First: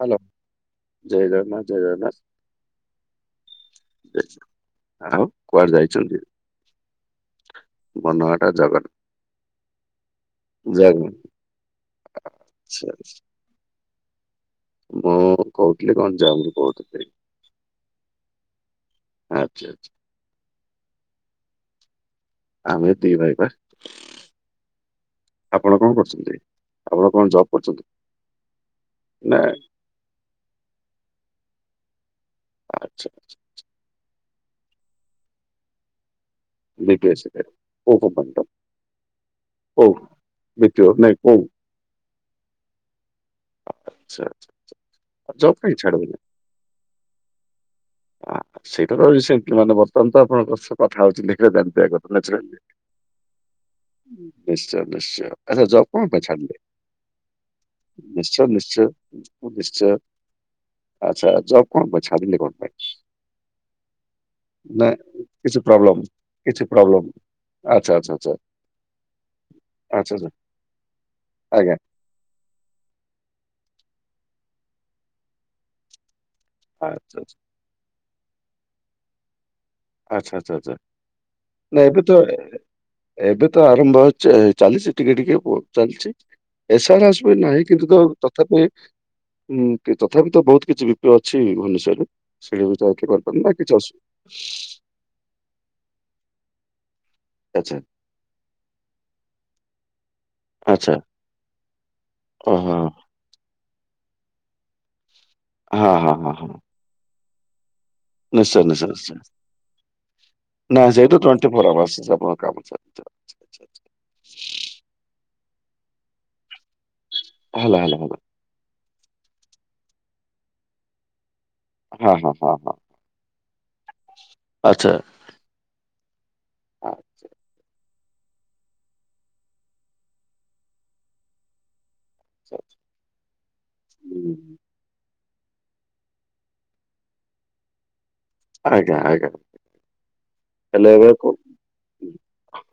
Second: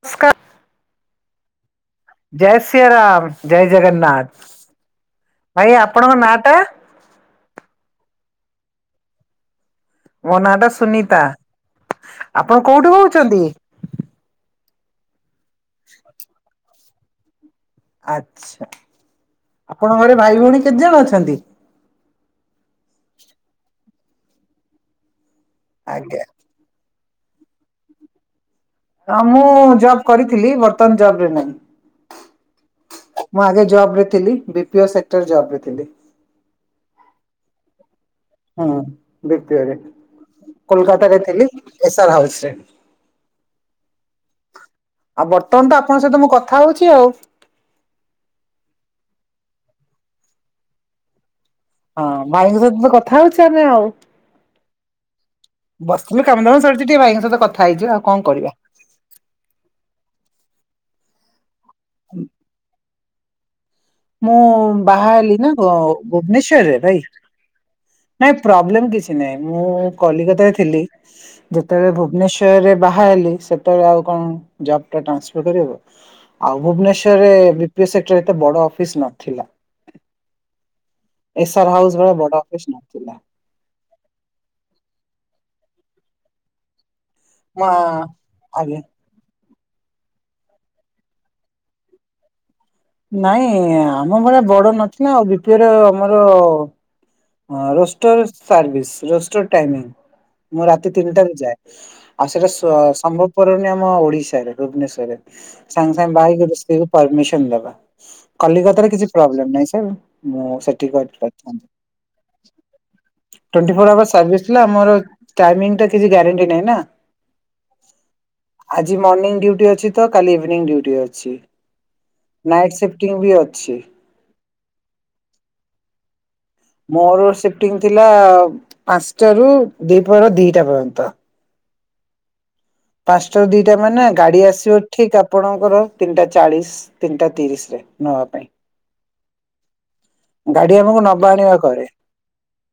Hello ନମସ୍କାର ଜୟ ଜଗନ୍ନାଥ। ଜୟ ଜଗନ୍ନାଥ ଜୟ ଶ୍ରୀରାମ ଜୟ ଜଗନ୍ନାଥ ଆଉ କୁଆଡେ ଭାଇ ଯାଇଛନ୍ତି? ଆପଣଙ୍କ ନାଁ ଟା? ମୋ ନାଁ ଟା ଜଗନ୍। ମୋ ନାଁ ଟା ଜଗନ୍ ସୁନିତା ଆପଣ ଆଚ୍ଛା କୋଉଠୁ ଆଚ୍ଛା। କହୁଛନ୍ତି? ମୁଁ କହୁଥିଲି ଗଞ୍ଜାମ ରୁ କହୁଥିଲି। ଆଛା ଆଚ୍ଛା ଆଚ୍ଛା ଆପଣ ଘରେ ଭାଇ ଭଉଣୀ କେତେଜଣ ଅଛନ୍ତି? ଆମେ ଦି ଭାଇ ବା ଆପଣ କଣ ଆଜ୍ଞା କରୁଛନ୍ତି? ଆପଣ କଣ ଜବ୍ କରିଛନ୍ତି? ହଁ ମୁଁ ଜବ କରିଥିଲି ବର୍ତ୍ତମାନ ଜବ ରେ ନାଇଁ। ଆଚ୍ଛା ଆଛା। ମୁଁ ଆଗେ ଜବ ରେ ଥିଲି ବି ପିଓ ସେକ୍ଟର ଜବ ରେ ଥିଲି। ବିବିଏସ ଏ କୋଉ କମ୍ପାନୀ ର? ହୁଁ ବିତିଆରେ କୋଉ ବିଟିଓ କୋଲକତା ନାଇଁ ରେ କୋଉ ଥିଲି ଏସ୍ଆର ହାଉସ ରେ। ଚ୍ଛା ଛା ଛା। ଆଉ ବର୍ତ୍ତମାନ ତ ଆପଣଙ୍କ ସହିତ ମୁଁ କଥା ହଉଛି ଆଉ। ସେଇଟା ତ ରିସେଣ୍ଟୀଲି ମାନେ ବର୍ତ୍ତମାନ ତ ଆପଣଙ୍କ ସହ କଥା ହଉଛି [unintelligible] ହଁ ନ୍ୟାଚୁରାଲି। ଭାଇଙ୍କ ସହିତ କଥା ହଉଛି ଆମେ ଆଉ। ନିଶ୍ଚୟ ନିଶ୍ଚୟ ଆଚ୍ଛା ଜବ କଣ ବସିଥିଲୁ ପାଇଁ କାମ ଦାମ ଛାଡିଲେ ସରିଛି ଟିକେ ଭାଇଙ୍କ ସହିତ କଥା ହେଇଛୁ ଆଉ କଣ ନିଶ୍ଚୟ କରିବା ନିଶ୍ଚୟ। ନିଶ୍ଚୟ ଆଚ୍ଛା ଜବ କଣ ଛାଡିଲେ କଣ ପାଇଁ। ମୁଁ ନା ବାହା ହେଲି ନା କିଛି ଭୁବନେଶ୍ୱରରେ ଭାଇ। ଆଛା ଆଛା। ନାଇଁ ପ୍ରୋବ୍ଲେମ କିଛି ନାଇଁ ମୁଁ ଆଚ୍ଛା କଲିକତାରେ ଥିଲି ଆଜ୍ଞା ଯେତେବେଳେ ଭୁବନେଶ୍ୱ ଯେତେବେଳେ ବାହା ହେଲି ସେତେବେଳେ ଆଉ କଣ ଜବ୍ ଟା ଟ୍ରାନ୍ସଫର୍ କରିହେବ? ଆଉ ଆଚ୍ଛା ଭୁବନେଶ୍ୱରରେ ବିପିଏ ସେକ୍ଟର ରେ ତ ବଡ ଅଫିସି ନଥିଲା। ଆଚ୍ଛା ଆଚ୍ଛା ଆଚ୍ଛା ଏସର ନାଁ ହାଉସ ଏବେ ଭଳିଆ ତ ବଡ ଅଫିସ ନଥିଲା ଏବେ ତ ଆରମ୍ଭ ହଉଛି। ଚାଲିଛି ଟିକେ ଟିକେ ଚାଲିଛି ଏସଆର୍ ହାଉସ ତ ନାହିଁ ମା କିନ୍ତୁ ତ ତଥାପି ଆଜ୍ଞା ହୁଁ ତଥାପି ତ ବହୁତ କିଛି ବିପିଓ ଅଛି ଭୁବନେଶ୍ୱରରେ। ସେଟ ବି ଯାଇକି କରିପାରନା କିଛି ଅସୁ ନା ବିପିର ମୋର ଆଚ୍ଛା ରୋଷ୍ଟର ସାର୍ଭିସ ରୋଷ୍ଟର ଟାଇମିଂ। ମୁଁ ରାତି ଆଚ୍ଛା ତିନିଟାରେ ଯାଏ ଆଉ ସେଇଟା ଓହୋ ସ ସମ୍ଭବ। କରୁନି ଆମ ଓଡିଶାରେ ଭୁବନେଶ୍ଵରରେ ହଁ ସାଙ୍ଗେ ସାଙ୍ଗେ ହଁ ହଁ ହଁ ବାହାହେଇକି ସ୍ତ୍ରୀ କୁ ପରମିସନ ଦବା। ନିଶ୍ଚୟ ନିଶ୍ଚୟ କଲିକତାରେ କିଛି ନିଶ୍ଚୟ। ପ୍ରୋବ୍ଲେମ ନାହିଁ ସେ ମୁଁ ନା ସେଠି ସେଇଠୁ ଟ୍ୱେଣ୍ଟି କରିପାରିଥାନ୍ତି। ଫୋର୍ ଆୱାର୍ସ କାମ ଚା। [unintelligible] ଟୋଣ୍ଟିଫୋର ଆୱାର ସର୍ଭିସ୍ ଥିଲା ଆମର ଟାଇମିଙ୍ଗ ଟା କିଛି ଗାରେଣ୍ଟି ନାଇଁ ନା। ହିଲ ହାଲ ହାଲ। ଆଜି ମର୍ଣ୍ଣିଂ ଡୁଟି ଅଛି ତ କାଲି ଇଭିନିଂ ଡୁଟି ଅଛି। ହଁ ହଁ ହଁ ହ ନାଇଟ ସିଫ୍ଟିଙ୍ଗ ବି ଅଛି ଆଛା। ମୋର ସିଫ୍ଟିଂ ଥିଲା ପାଞ୍ଚଟା ରୁ ଦିପହର ଦିଟା ପର୍ଯ୍ୟନ୍ତ। [inaudible] ପାଞ୍ଚଟା ଦିଟା ମାନେ ଗାଡି ଆସିବ ଠିକ୍ ଆ ଆପଣଙ୍କର ତିନିଟା ଚାଳିଶ ତିନିଟା ତିରିଶରେ ନେବା ପାଇଁ। ଆଜ୍ଞା ଆଜ୍ଞା ଗାଡି ହେଲେ ଆମକୁ ଏବେ ନବା କ ଆଣିବା କରେ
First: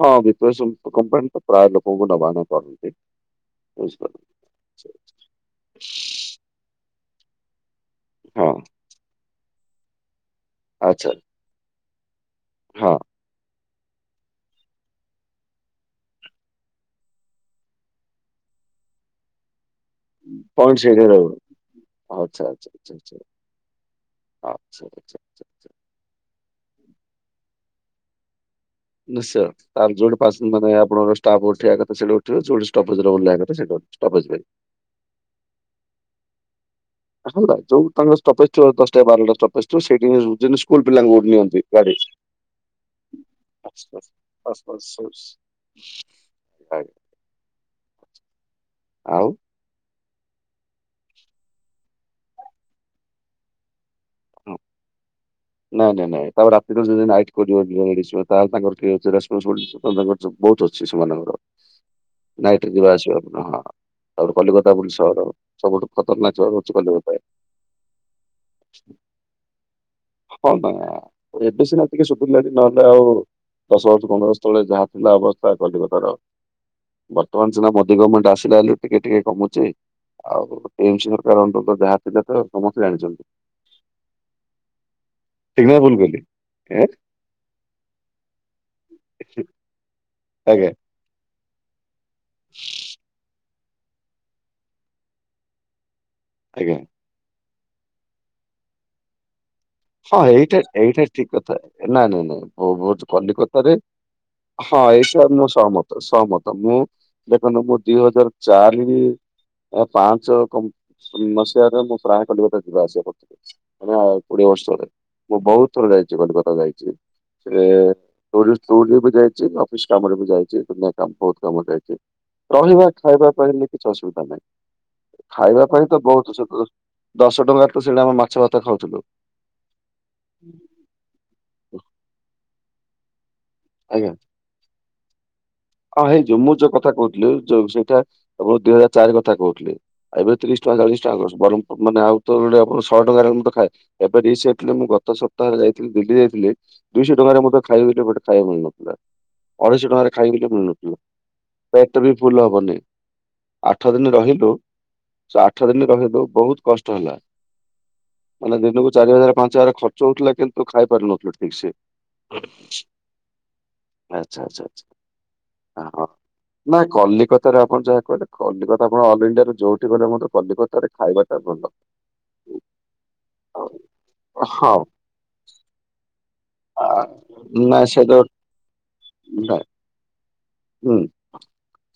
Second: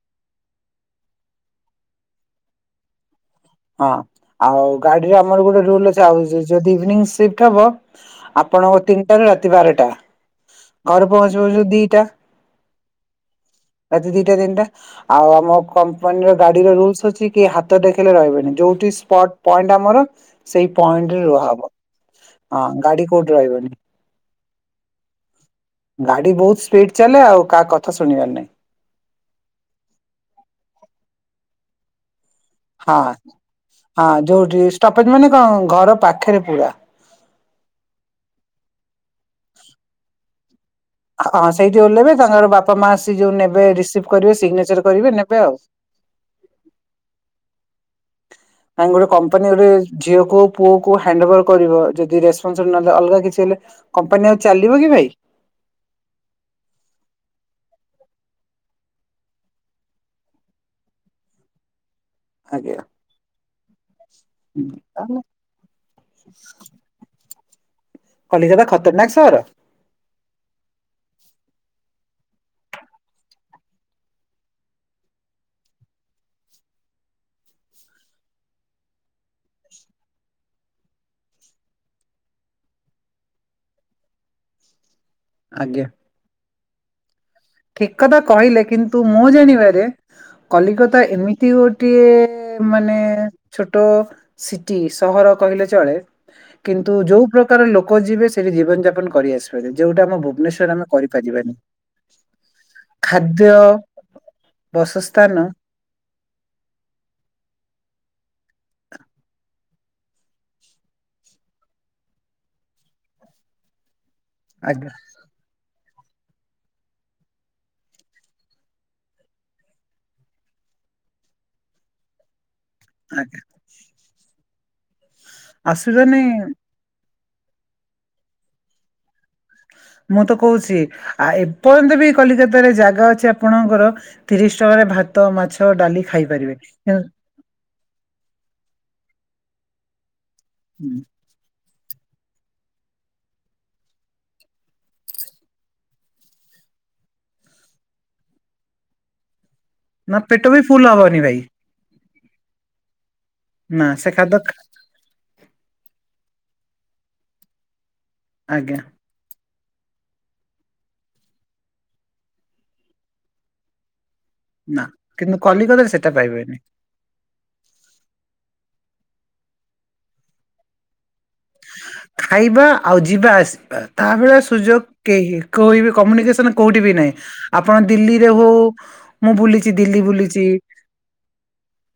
ହଁ ବିପସପ କମ୍ପାନୀ ତ ପ୍ରାୟ ଲୋକଙ୍କୁ ନବାକୁ କରନ୍ତି। ହଁ ବୁଝିପାରୁଛନ୍ତି। ଆଉ ଗାଡିରେ ଆମର ଗୋଟେ ରୁଲ ଅଛି ଆଉ ଯଦି ଇଭିନିଂ ସିଫ୍ଟ ହବ ହଁ ଆପଣଙ୍କ ତିନିଟାରୁ ରାତି ବାରଟା ଆଚ୍ଛା ଘରେ ପହଞ୍ଚୁ ପହଞ୍ଚୁ ଦିଟା। ହଁ। ଆଜି ଦିଇଟା ତିନିଟା। ଆଉ ଆମ କମ୍ପାନୀର ଗାଡିର ରୁଲସ ଅଛି କି ହାତ ଦେଖେଇଲେ ରହିବେନି ଯୋଉଠି ସ୍ପଟ୍ ପଏଣ୍ଟ ଆମର ସେଇ ପଏଣ୍ଟ ସେଇଠି ପଏଣ୍ଟରେ ରହିବ ରୁଆହବ ଆଚ୍ଛା ହଁ ଗାଡି କୋଉଠି ରହିବନି। ଆଛା ଆଛା ଆଛା। ଗାଡି ବହୁତ ସ୍ପିଡ ଚାଲେ ଆଉ କାହା କଥା ଶୁଣିବାର ନାହିଁ। ନିଶ୍ଚୟ ତାହେଲେ ଜଉଥି ଆପଣଙ୍କର ଷ୍ଟାଫ୍ ଉଠିବା କଥା ହଁ ଉଠିବା। ହଁ [unintelligible] ଯୋଉଠି ଷ୍ଟପେଜ ମାନେ କଣ ଘର ପାଖରେ ପୁରା। ହେଲା ଯୋଉ ତମର ଷ୍ଟପେଜ୍ ଥିବ ଦଶଟା ବାରଟା ଷ୍ଟପେଜ୍ ଥିବ ସେଇଠି ସ୍କୁଲ ପିଲାଙ୍କୁ ହଁ ନିଅନ୍ତି ସେଇଠି ଗାଡି। ଉଲ୍ହେଇବେ ତାଙ୍କର ବାପା ମା ଆସି ଯୋଉ ନେବେ ବାସ୍ ବାସ୍ ରିସିଭ୍ କରିବେ ବାସ୍ ବାସ୍ ସିଗ୍ନେଚର କରିବେ ବାସ୍। ନେବେ ଆଉ। ଆଜ୍ଞା। ନାଇଁ ଗୋଟେ ଆଉ କପାନୀରେ ଝିଅକୁ ହୋଇ ପୁଅକୁ ହୋଇ ହ୍ୟାଣ୍ଡଓଭର କରିବ ଯଦି ରେସପସ ନହେଲେ ଅଲଗା କିଛି ହେଲେ। କମ୍ପାନୀ ଆଉ ଚାଲିବ କି ଭାଇ? ନାଇଁ ନାଇଁ ନାଇଁ ତା ରାତିରେ ଯଦି ନାଇଟ୍ [unintelligible] ସବୁ ବୁଥ ଅଛି ସେମାନଙ୍କର। ନାଇଟ ରେ ଆଜ୍ଞା। ଯିବା ଆସିବା ଆପ ହଁ ତାପରେ କଲିକତା ବୋଲି ତାହେଲେ ସହର ସବୁଠୁ ଖତରନାକ ସହର ହଉଛି କଲିକତା। କଲିକତାଟା ଖତରନାକ ସହର? ହଁ ନା ଏବେ ସିନା ଟିକେ ଶୁଧୀରଲାଣି ନହେଲେ ଆଉ। ଦଶ ବର୍ଷ ପନ୍ଦର ବର୍ଷ ତଳେ ଯାହା ଥିଲା ଅବସ୍ଥା କଲିକତାର ବର୍ତ୍ତମାନ ସିନା ମୋଦି ଗଭର୍ଣ୍ମେଣ୍ଟ ଆସିଲା ହେଲେ ଟିକେ ଟିକେ କମୁଛି। ଆଉ ଏମ ସ ସରକାର ଅନ୍ତତ ଯାହା ଥିଲା ତ ସମସ୍ତେ ଜାଣିଛନ୍ତି। ଠିକ୍ ନା ଆଜ୍ଞା ଭୁଲ କହିଲି। ଠିକ କଥା କହିଲେ କିନ୍ତୁ ମୁଁ ଜାଣିବାରେ ଆଜ୍ଞା କଲିକତା ଏମି ଗୋଟିଏ ମାନେ ଛୋଟ ସିଟି ସହର କହିଲେ ଚଳେ। ଆଜ୍ଞା କିନ୍ତୁ ଯୋଉ ପ୍ରକାର ଲୋକ ଯିବେ ସେଠି ଜୀବନ ଯାପନ କରିଆସିବେ। ଯୋଉଟା ହଁ ଆମ ଏଇଟା ଭୁବନେଶ୍ୱର ଆମେ ଏଇଟା ଠିକ କଥା କରିପାରିବାନି। ନାଇଁ ନାଇଁ ନାଇଁ ଖାଦ୍ୟ କଲିକତାରେ ହଁ ଏଇସ ବାସସ୍ଥାନ ମୁଁ ସହମତ। ସହମତ ମୁଁ ଦେଖନ୍ତୁ ମୁଁ ଦି ହଜାର ଚାରି ଏ ପାଞ୍ଚ ମସିହାରେ ମୁଁ ପ୍ରାୟ କଲିକତା ଯିବା ଆସିବା କରୁଥିଲି। ଆ କୋଡ଼ିଏ ବର୍ଷ ତଳେ। ଆଜ୍ଞା। ମୁଁ ବହୁତ ଥର ଯାଇଛି କଲିକତା ଯାଇଛି। ସେଠି ଟୁରିଷ୍ଟ ତୁରରେ ବି ଯାଇଛି ଅଫିସ କାମରେ ବି ଯାଇଛି ଦୁନିଆ କାମ ବହୁତ କାମରେ ଯାଇଛି। ରହିବା ଖାଇବା ଆଜ୍ଞା ପାଇଁବି କିଛି ଅସୁବିଧା ନାହିଁ ଖାଇବା ପାଇଁ ତ ଅସୁବିଧା ନାହିଁ ବହୁତ ଦଶ ଟଙ୍କାରେ ତ ସେଇଟି ଆମେ ମାଛ ଭାତ ଖାଉଥିଲୁ। ମୁଁ ତ କହୁଛି ଆ ଏପର୍ଯ୍ୟନ୍ତ ବି କଲିକତାରେ ଜାଗା ଅଛି ଆପଣଙ୍କର ଆଜ୍ଞା ତିରିଶ ଟଙ୍କାରେ ଭାତ ମାଛ ଡାଲି ହଁ ହେଇଯ ମୁଁ ଖାଇପାରିବେ ଯୋଉ କଥା କହୁଥିଲି ଯୋଉ ସେଇଟା ଆଁ ଦିଇ ହଜାର ଚାର କହୁଥିଲି ଆଉ ଏବେ ତିରିଶ ଟଙ୍କା ଚାଳିଶ ଟଙ୍କା କର ବରଂ ମାନେ ଆଉ ତ ଯୋ ଆପଣ ଶହେ ଟଙ୍କାରେ ମୁ ତ ଖାଏ। ଏବେ ରିସେଣ୍ଟଲି ମୁଁ ଗତ ସପ୍ତାହରେ ଯାଇଥିଲି ଦିଲ୍ଲୀ ଯାଇଥିଲି। ଦୁଇଶହ ଟଙ୍କାରେ ମତେ ଖାଇବି ବୋଲି ଗୋଟେ ଖାଇବାକୁ ମିଳୁନଥିଲା ଅଢେଇଶହ ଟଙ୍କାରେ ନା ପେଟ ଖାଇବି ବୋଲି ବି ଫୁଲ ହବନି ଭାଇ। ପେଟ୍ ବି ଫୁଲ୍ ହବନି ନା ଆଠ ସେ ଦିନି ଖାଦ୍ୟ ରହିଲୁ। ସେ ଆଠ ଦିନ ରହିଲୁ ବହୁତ କଷ୍ଟ ହେଲା ମାନେ ଆଜ୍ଞା ଦିନକୁ ଚାରି ହଜାର ପାଞ୍ଚ ହଜାର ଖ ର୍ଚ୍ଚ ହଉଥିଲା କିନ୍ତୁ ଖାଇପାରୁ ନଥିଲୁ ଠିକ୍ ସେଆଛା ଆଛା ଆଛା। ନା କିନ୍ତୁ କଲିକତାରେ ସେଟା ପାଇବେନି। କଲିକତାରେ ଆପଣ ଯାହା କହିଲେ କଲିକତା ଆପଣ ଅଲ ଇଣ୍ଡିଆର ଯୋଉଠି ଗଲେ ମଧ୍ୟ କଲିକତାରେ ଖାଇବାଟା ଭଲ। ଖାଇବା ଆଉ ଯିବା ଆସି ତା ଭଳିଆ ସୁଯୋଗ ହଁ କେହି କୋଇ ବି କମ୍ୟୁନିକସନ କୋଉଠି ବି ନାହିଁ। ଆପଣ ନାଇଁ ସେଇଟା ଦିଲ୍ଲୀରେ ହଉ ମୁଁ ନାଇଁ ବୁଲିଛି ଦିଲ୍ଲୀ ବୁଲିଛି। ହୁଁ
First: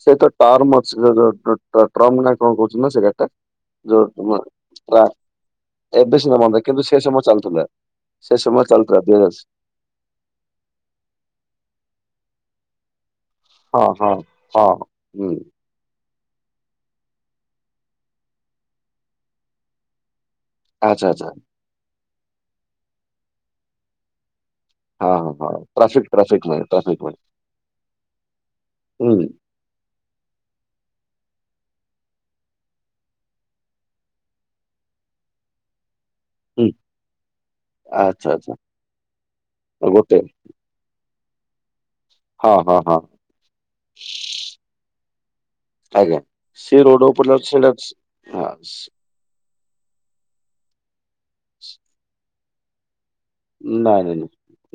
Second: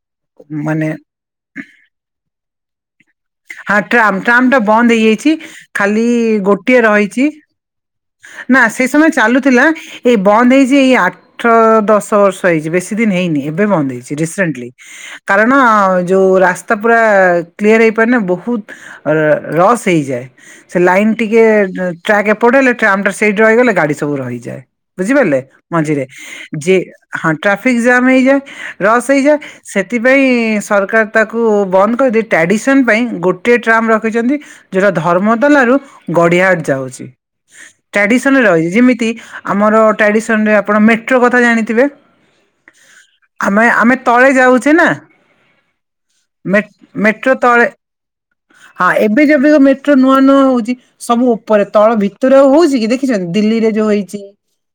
ସେ ତ ଟର୍ମ ମାନେ ଅଛି [unintelligible] ଟ୍ରମ ନା କଣ କହୁଛନ୍ତି ନା ସେ ଗାଡ଼ି ଟା। ହଁ ଟ୍ରାମ, ଟ୍ରାମ ଟା ବନ୍ଦ ହେଇଯାଇଛି ଖାଲି ଏବେ ସିନା ବନ୍ଦ କିନ୍ତୁ ଗୋଟିଏ ସେ ସମୟ ରହିଛି। ଚାଲୁଥିଲା ନା ସମୟ ସେ ଚାଲୁଥିଲା ସମୟେ ଦୁଇ ହଜାର ଚାଲୁଥିଲା ଏଇ ବନ୍ଦ ହେଇଛି ଏଇ ଆଠ ଦଶ ବର୍ଷ ହେଇଛି ବେଶୀ ଦିନ ହେଇନି। ଏବେ ହଁ ବନ୍ଦ ହଁ ହେଇଛି ରିସେଣ୍ଟଲି ହଁ ହୁଁ କାରଣ ଯୋଉ ରାସ୍ତା ପୁରା କ୍ଲିଅର ହେଇପାରେନା ବହୁତ ଅଁର୍ ରସ୍ ହେଇଯାଏ। ସେ ଆଚ୍ଛା ଲାଇନ ଆଚ୍ଛା ଟିକେ ଟ୍ରାକ୍ ଏପଟେ ହେଲେ ଟ୍ରାମ୍ ଟା ସେଇଠି ରହିଗଲେ ଗାଡି ସବୁ ରହିଯାଏ। ହଁ ହଁ ବୁଝିପାରିଲେ ହଁ ମଝିରେ ଟ୍ରାଫିକ ଟ୍ରାଫିକ ମ ଯେ ଟ୍ରାଫିକ ମ ହଁ ଟ୍ରାଫିକ ଜାମ୍ ହେଇଯାଏ ରସ୍‌ ହୁଁ ହେଇଯାଏ। ସେଥିପାଇଁ ସରକାର ତାକୁ ବନ୍ଦ କରିଦେଇ ଟ୍ରାଡ଼ିସନ୍ ପାଇଁ ଗୋଟିଏ ଟ୍ରାମ୍ ରଖିଛନ୍ତି। ଯୋଉଟା ଧର୍ମ ତଲା ରୁ ଗଡିହାଟ ହୁଁ ଯାଉଛି, ଆଚ୍ଛା ଟ୍ରାଡିସନ ଆଚ୍ଛା ରହିଛି ଯିମିତି ଆମର ଗୋଟେ ଟ୍ରାଡିସନ ରେ ଆପଣ ମେଟ୍ରୋ କଥା ଜାଣିିଥିବେ? ହଁ ହଁ ହଁ ଆମେ ଆମେ ତଳେ ଯାଉଚେ ନା? ଆଜ୍ଞା ମେଟ୍ ସେ ରୋଡ ଉପରେ ମେଟ୍ରୋ ଅଛି ତଳେ ସେଇଟା ହଁ ଏବେ ଯେବେ ମେ ଟ୍ରୋ ନୂଆ ନୂଆ ହଉଛି ସବୁ ଉପରେ ସ- ତଳ ଭିତରେ ଆଉ ହଉଛି କି? ଦେଖିଛନ୍ତି ଦିଲ୍ଲୀରେ ଯୋଉ ନାଇଁ ନାଇଁ ହେଇଛି। ନାଇଁ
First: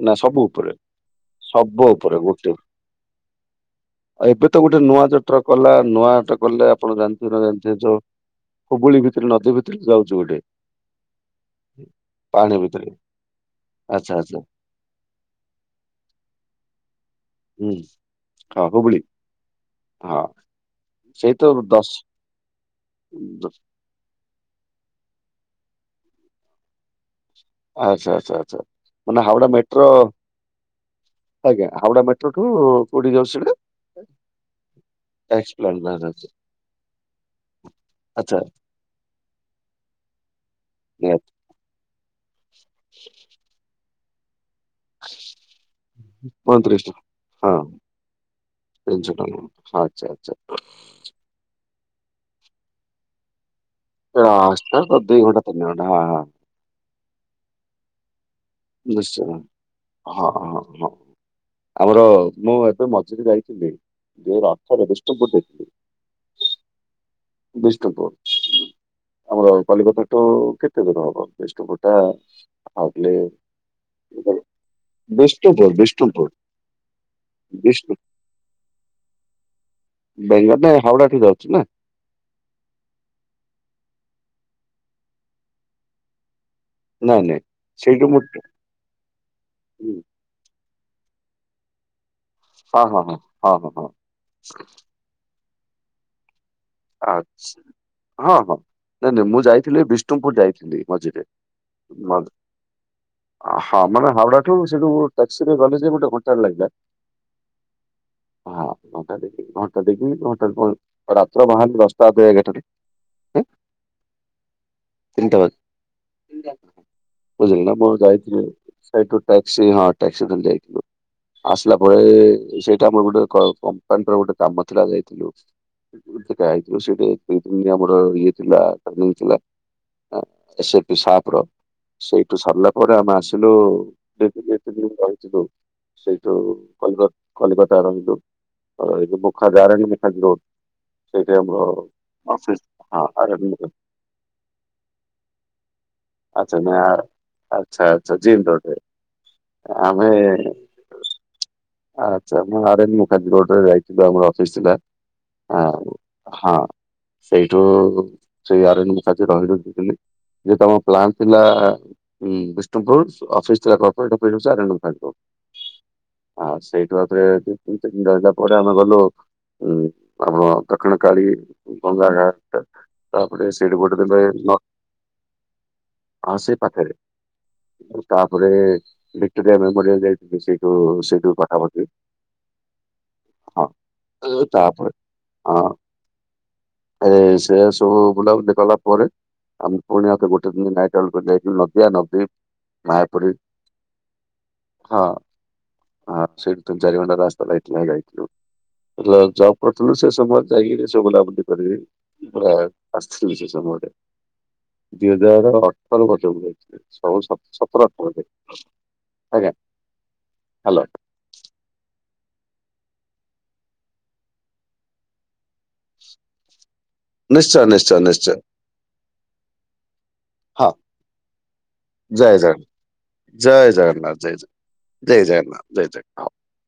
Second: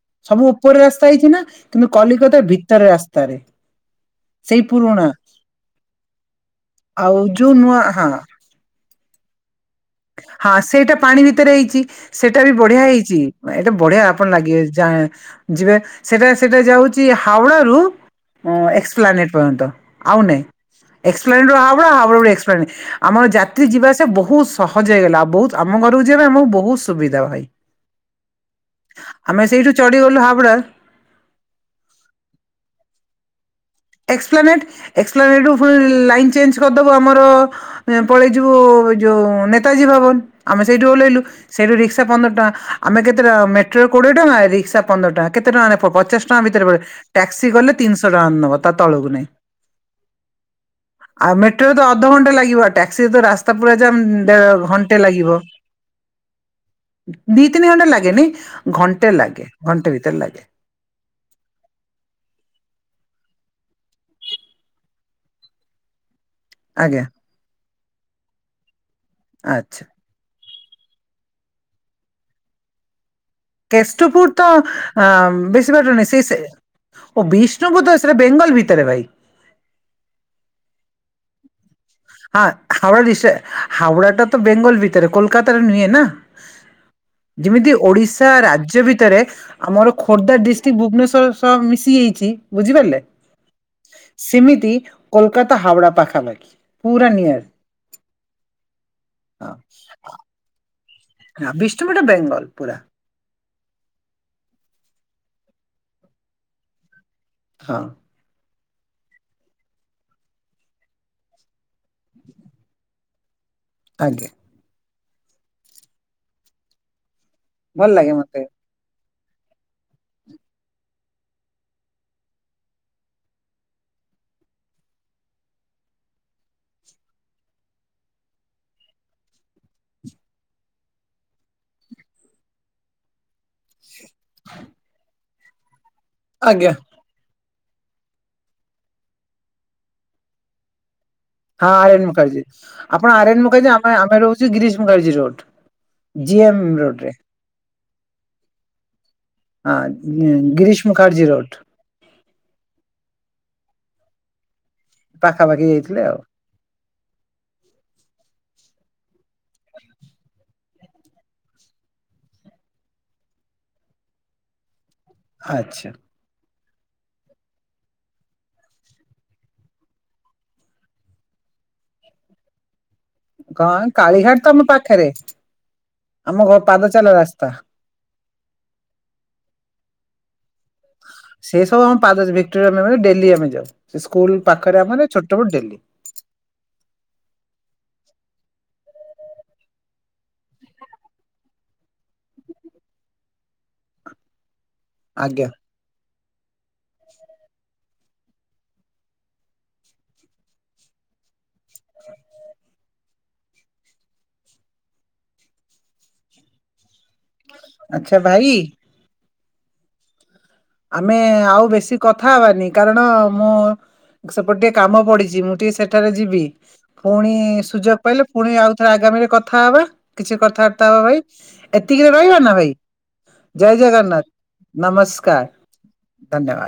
ନା ସବୁ ଉପରେ ଉପର ରାସ୍ତା ହେଇଛି ନା ସବୁ କିନ୍ତୁ ଉପରେ କଲିକତା ଗୋଟେ ଭିତର ରାସ୍ତାରେ ଏବେ ତ ସେଇ ଗୋଟେ ନୂଆ ପୁରୁଣା ଯୋଉ ଟ୍ରକ ବାଲା ନୂଆ ଟ୍ରକ ବାଲା ଆପଣ ଆଉ ଜାଣିଥିବେ ନା ନୂଆ ଜାଣିଥିବେ ଯୋଉ ହଁ ହୁଗୁଳି ଭିତରେ ନଦୀ ଭି ହଁ ସେଇଟା ପାଣି ଭିତରେ ହେଇଚି, ସେଇଟା ବି ପାହାଣ ବଢିଆ ଭିତରେ ହେଇଛି। ନା ଏଇଟା ବଢିଆ ଆଚ୍ଛା ଆପଣ ଆଚ୍ଛା ଲାଗିବେ ଯାଏଁ ଯିବେ ସେଟା ସେଟା ଯାଉ ଛି ହାୱଡା ହୁଁ ରୁ ଉଁ ହଁ ହୁଗୁଳି ଏକ୍ସପ୍ଲାନେଟ ପର୍ଯନ୍ତ ଆଉ ହଁ ନାଇଁ। ସେଇ ଏକ୍ସପ୍ଲାନେଟ୍ ତ ରୁ ହାୱଡା, ଦଶ ହାଉଡା ରୁ ଏକ୍ସପ୍ଲାନେ ଆମର ଦ- ଯାତ୍ରୀ ଯିବା ଆସିବା ବ ବହୁତ ସହଜ ହେଇଗଲା, ବହୁତ ଆମ ଘରକୁ ଯିବା ପାଇଁ ଆମକୁ ବହୁତ ସୁବିଧା ଭାଇ। ଆଚ୍ଛା ଆଚ୍ଛା ଆଚ୍ଛା ମାନେ ଆମେ ହାୱଡା ସେଇଠୁ ମେଟ୍ରୋ ଚଢିଗଲୁ ହାବଡ଼ା ଆଜ୍ଞା ହାଉଡା ମେଟ୍ରୋଠୁ କୋଉଠିକି [unintelligible] ଏକ୍ସପ୍ଲାନେଟ୍ ଏକ୍ସପ୍ଲାନେଟ୍ ରୁ ଫୁଣି ଲାଇନ୍ ଚେଞ୍ଜ କରିଦେବ ଆମର ହେଁ ପଳେଇ ଆଚ୍ଛା ଯିବୁ ଏ ଯୋଉ ନେତାଜୀ ଭବନ ଆମେ ସେଇଠି ଓହ୍ଲେଇଲୁ। ନିହାତି ସେଇଠୁ ରିକ୍ସା ପନ୍ଦର ଟଙ୍କା ଆମେ କେତେଟଙ୍କା ମେଟ୍ରୋରେ କୋଡ଼ିଏ ଟଙ୍କା ରିକ୍ସା ପନ୍ଦର ଟଙ୍କା କେତେ ଟଙ୍କା ରେ ପ ପଚାଶ ଟଙ୍କା ଭିତରେ ବୋଧେ ପଇଁତିରିଶ ଟଙ୍କା ଟ୍ୟାକ୍ସି ହଁ କଲେ ତିନିଶହ ଟଙ୍କା ନବ। ତିନିଶହ ଟଙ୍କା ନବ ଆଛା ଆଛା। ଆଉ ମେଟ୍ରୋରେ ତ ଅଧଘଣ୍ଟେ ଲାଗିବ ଟ୍ୟାକ୍ସିରେ ତ ରାସ୍ ସ୍ତା ପୁରା ଜାମ୍ ଦେ ରାସ୍ତା ତ ଘଣ୍ଟେ ଦୁଇ ଲାଗିବ। ଘଣ୍ଟା ତିନି ଘଣ୍ଟା ହଁ ହଁ ଦି ତିନି ଘଣ୍ଟା ଲାଗେନି, ଘଣ୍ଟେ ନିଶ୍ଚୟ ଲାଗେ ଘଣ୍ଟେ ଭିତରେ ହଁ ଲାଗେ। ହଁ ହଁ। ଆମର ମୁଁ ଏବେ ମଝିରେ ଯାଇଥିଲି ଯେ ରଥରେ ବିଷ୍ଣୁପୁର୍ କୁ। ଆଜ୍ଞା। ବିଷ୍ଣୁପୁର୍ ଆମର ଆଚ୍ଛା କଲିକତା ରୁ କେତେ ଦୂର ହବ? କେଷ୍ଣୁପୁର ଟା [unintelligible] କେଷ୍ଟୁପୁର ତ ଅ ବିଷ୍ଣୁପୁର ବେଶୀ ବାଟନାଇ ସେଇ ବିଷ୍ଣୁପୁର ସେ ଓ ବିଷ୍ଣୁପୁର୍ ତ ବିଷ୍ଣୁ ସେଟା ବେଙ୍ଗଲ ଭିତରେ ଭାଇ। ବେଙ୍ଗଲ ନା ହାଉଡା ଠି ଯାଉଛି ନା। ହାଁ ହାୱଡା ଦିଷ୍ଟ୍ ଟା ହାଉଡ଼ା ଟା ତ ବେଙ୍ଗଲ ଭିତରେ କୋଲକାତାରେ ନୁହେଁ ନା? ନାଇଁ ନାଇଁ ଯେମିତି ସେଇଠୁ ମୁଁ ଓଡିଶା ରାଜ୍ୟ ଭିତରେ ଆମର ହୁଁ, ଖୋର୍ଦ୍ଧା ଦିସ୍ ତି ଭୁବନେଶ୍ଵର ସହ ମିଶିଯାଇଛି ହଁ ବୁଝିପାରିଲେ ହଁ ହଁ ହଁ ହଁ ହଁ ସିମିତି କୋଲକାତା ହାୱଡା ପାଖାପାଖି। ପୁରା ନିୟର ଆଚ୍ଛା ହଁ ହଁ ନାଇଁ ନାଇଁ ମୁଁ ଯାଇଥିଲି ବିଷ୍ଣୁପୁର ଯାଇଥିଲି ମଝିରେ। ହଁ ବିଷ୍ଣୁପୁର୍ ଟା ମ- ବେଙ୍ଗଲ ପୁରା। ହଁ ମାନେ ହାଓଡ଼ା ଠୁ ସେଠୁ ଟାକ୍ସିରେ ଗଲି ଯେ ଗୋଟେ ଘଣ୍ଟା ଟେ ଲାଗିଲା। ହଁ। ହଁ ଘଣ୍ଟା [unintelligible] ମୁଁ ତ ବାହାରିଲି ଦଶ ଟା [unintelligible] ଏଗାର ଟାରେ ଉଁ ଆଜ୍ଞା। ତିନିଟା ବା ବୁଝିଲେ ନା ଭଲ ଆପଣ ଲାଗେ ମତେ [unintelligible] ସେଇଠୁ ଟ୍ୟାକ୍ସି ହଁ ଟ୍ୟାକ୍ସି ଧରି ଯାଇଥିଲୁ। ଆସିଲା ପରେ ସେଇଟି ଆମର ଗୋଟେ କ କମ୍ପାନୀର ଗୋଟେ କାମ ଥିଲା ଯାଇଥିଲୁ। [unintelligible] ଯାଇଥିଲୁ ସେଟି [unintelligible] ଆମର ଇଏ ଥିଲା [unintelligible] ଇଏ ଥିଲା। ହଁ [unintelligible] ସାପ୍ ର ସେଇଠୁ ସାରିଲା ପରେ ଆମେ ଆସ ଆସିଲୁ [unintelligible] ସେଇଠୁ ଆଜ୍ଞା। [unintelligible] କଲିକତାର ଯୋଉ ଅ ଏଇ ଯୋଉ ମୁଖା [unintelligible] ଯୋଉ ହଁ ଆରିୟାନ ମୁଖାର୍ଜୀ ହଁ ଆପଣ ଆରିୟାନ ଆରେଣ୍ଡ ମୁଖାର୍ଜୀ ଆମେ ଆମେ ରହୁଚୁ ଗିରିଶ୍ ମୁଖାର୍ଜୀ ରୋଡ଼। ଆଚ୍ଛା ନା ଆଚ୍ଛା ଆଚ୍ଛା ଜିନ୍ ରୋଡ଼ ରେ। ହଁ ଗି ଗିରୀଶ୍ ମୁଖାର୍ଜୀ ରୋଡ଼। ଆଚ୍ଛା ମୁଁ ଆରେନ୍ ମୁଖାର୍ଜୀ ରୋଡ଼ ରେ ଯାଇଥିଲୁ ଆମର ଅଫିସ ଥିଲା। ହଁ ପାଖାପାଖି ଯାଇଥିଲେ ଆଉ। ହଁ ସେଇଠୁ ସେ ଆରେନ୍ ମୁଖାର୍ଜୀ ରହି ରଖିଥିଲି ଯେ ତମ ପ୍ଲାନ୍ ଥିଲା ଉଁ ବିଷ୍ଣୁପୁର୍ ଅଫିସ ଥିଲା corporate office RN Mukherjee road. ଆଚ୍ଛା। ହଁ ସେଇଠୁ ଆଉ ଥରେ ଦି ତିନି ଦିନି ରହିଲା ପରେ ଆମେ ଗଲୁ ଉଁ ଆମ ଦକ୍ଷିଣ କାଳି ଗଙ୍ଗା ଘାଟ୍ କଣ କାଳିଘାଟ୍ ତ ଆମ ପାଖରେ। ହଁ ଆମ ସେଇ ଘ ପାଦ ପାଖରେ ଚାଲା ରାସ୍ତା। ତାପରେ ଭିକ୍ଟୋରିଆ ମେମୋରିଆଲ୍ ଯାଇଥିଲି ସେଇଠୁ ସେ ସେ ସବୁ ଆମ ପାଦ ଭିକ୍ଟୋରିଆ ମେମୋରିଆଲ୍ ଡେଲି ଆମେ ଯାଉ ହଁ ସ୍କୁଲ୍ ପାଖରେ ଆମର ଛୋଟ [unintelligible] ଡେଲି ଆରେ ସେ ସବୁ ବୁଲାବୁଲି କଲା ପରେ ଆମ ପୁଣି ଆଉ ଥରେ ଗୋଟେ ଦିନ ନାଇଟ୍ ହଲ୍ କରିକି ଯାଇଥିଲୁ ନଦିଆ ନଦୀ ମାୟାପୁରୀ। ହଁ। ଆଜ୍ଞା। ହଁ ସେଠୁ ଚାରି ଘଣ୍ଟା ରାସ୍ତା ଲାଗିଥିଲା ଯାଇଥିଲୁ। ଯେତେବେଳେ ଜବ୍ କରିଥିଲୁ ସେ ସମୟ ଯାଇକିରି ସେ ବୁଲାବୁଲି କରି ପୁରା ଆସିଥିଲି ସେ ସମୟରେ ଦି ହଜାର ଅଠର ପଛକୁ ଯାଇଥିଲି। ସବୁ ସ ସତର ଅଠର ଆଚ୍ଛା ପରେ ଭାଇ ଆଜ୍ଞା। ହାଲୋ। ଆମେ ଆଉ ବେଶୀ କଥା ହବାନି କାରଣ ମୁଁ ସେପଟେ ଟିକେ କାମ ପଡ଼ିଚି ମୁଁ ଟିକେ ସେଠାରେ ଯିବି। ପୁଣି ନିଶ୍ଚୟ ସୁଯୋଗ ନିଶ୍ଚୟ ପାଇଲେ ନିଶ୍ଚୟ ପୁଣି ଆଉଥରେ ଆଗାମୀରେ କଥା ହବା କିଛି ହଁ କଥାବାର୍ତ୍ତା ହବା ଭାଇ। ଏତିକିରେ ଜୟ ରହିବା ନା ଜଗନ୍ନାଥ ଭାଇ ଜୟ ଜଗନ୍ନାଥ ଜୟ ନମସ୍କାର। ଜଗନ୍ନାଥ ଜୟ ଜଗନ୍ନାଥ। ଧନ୍ୟବାଦ।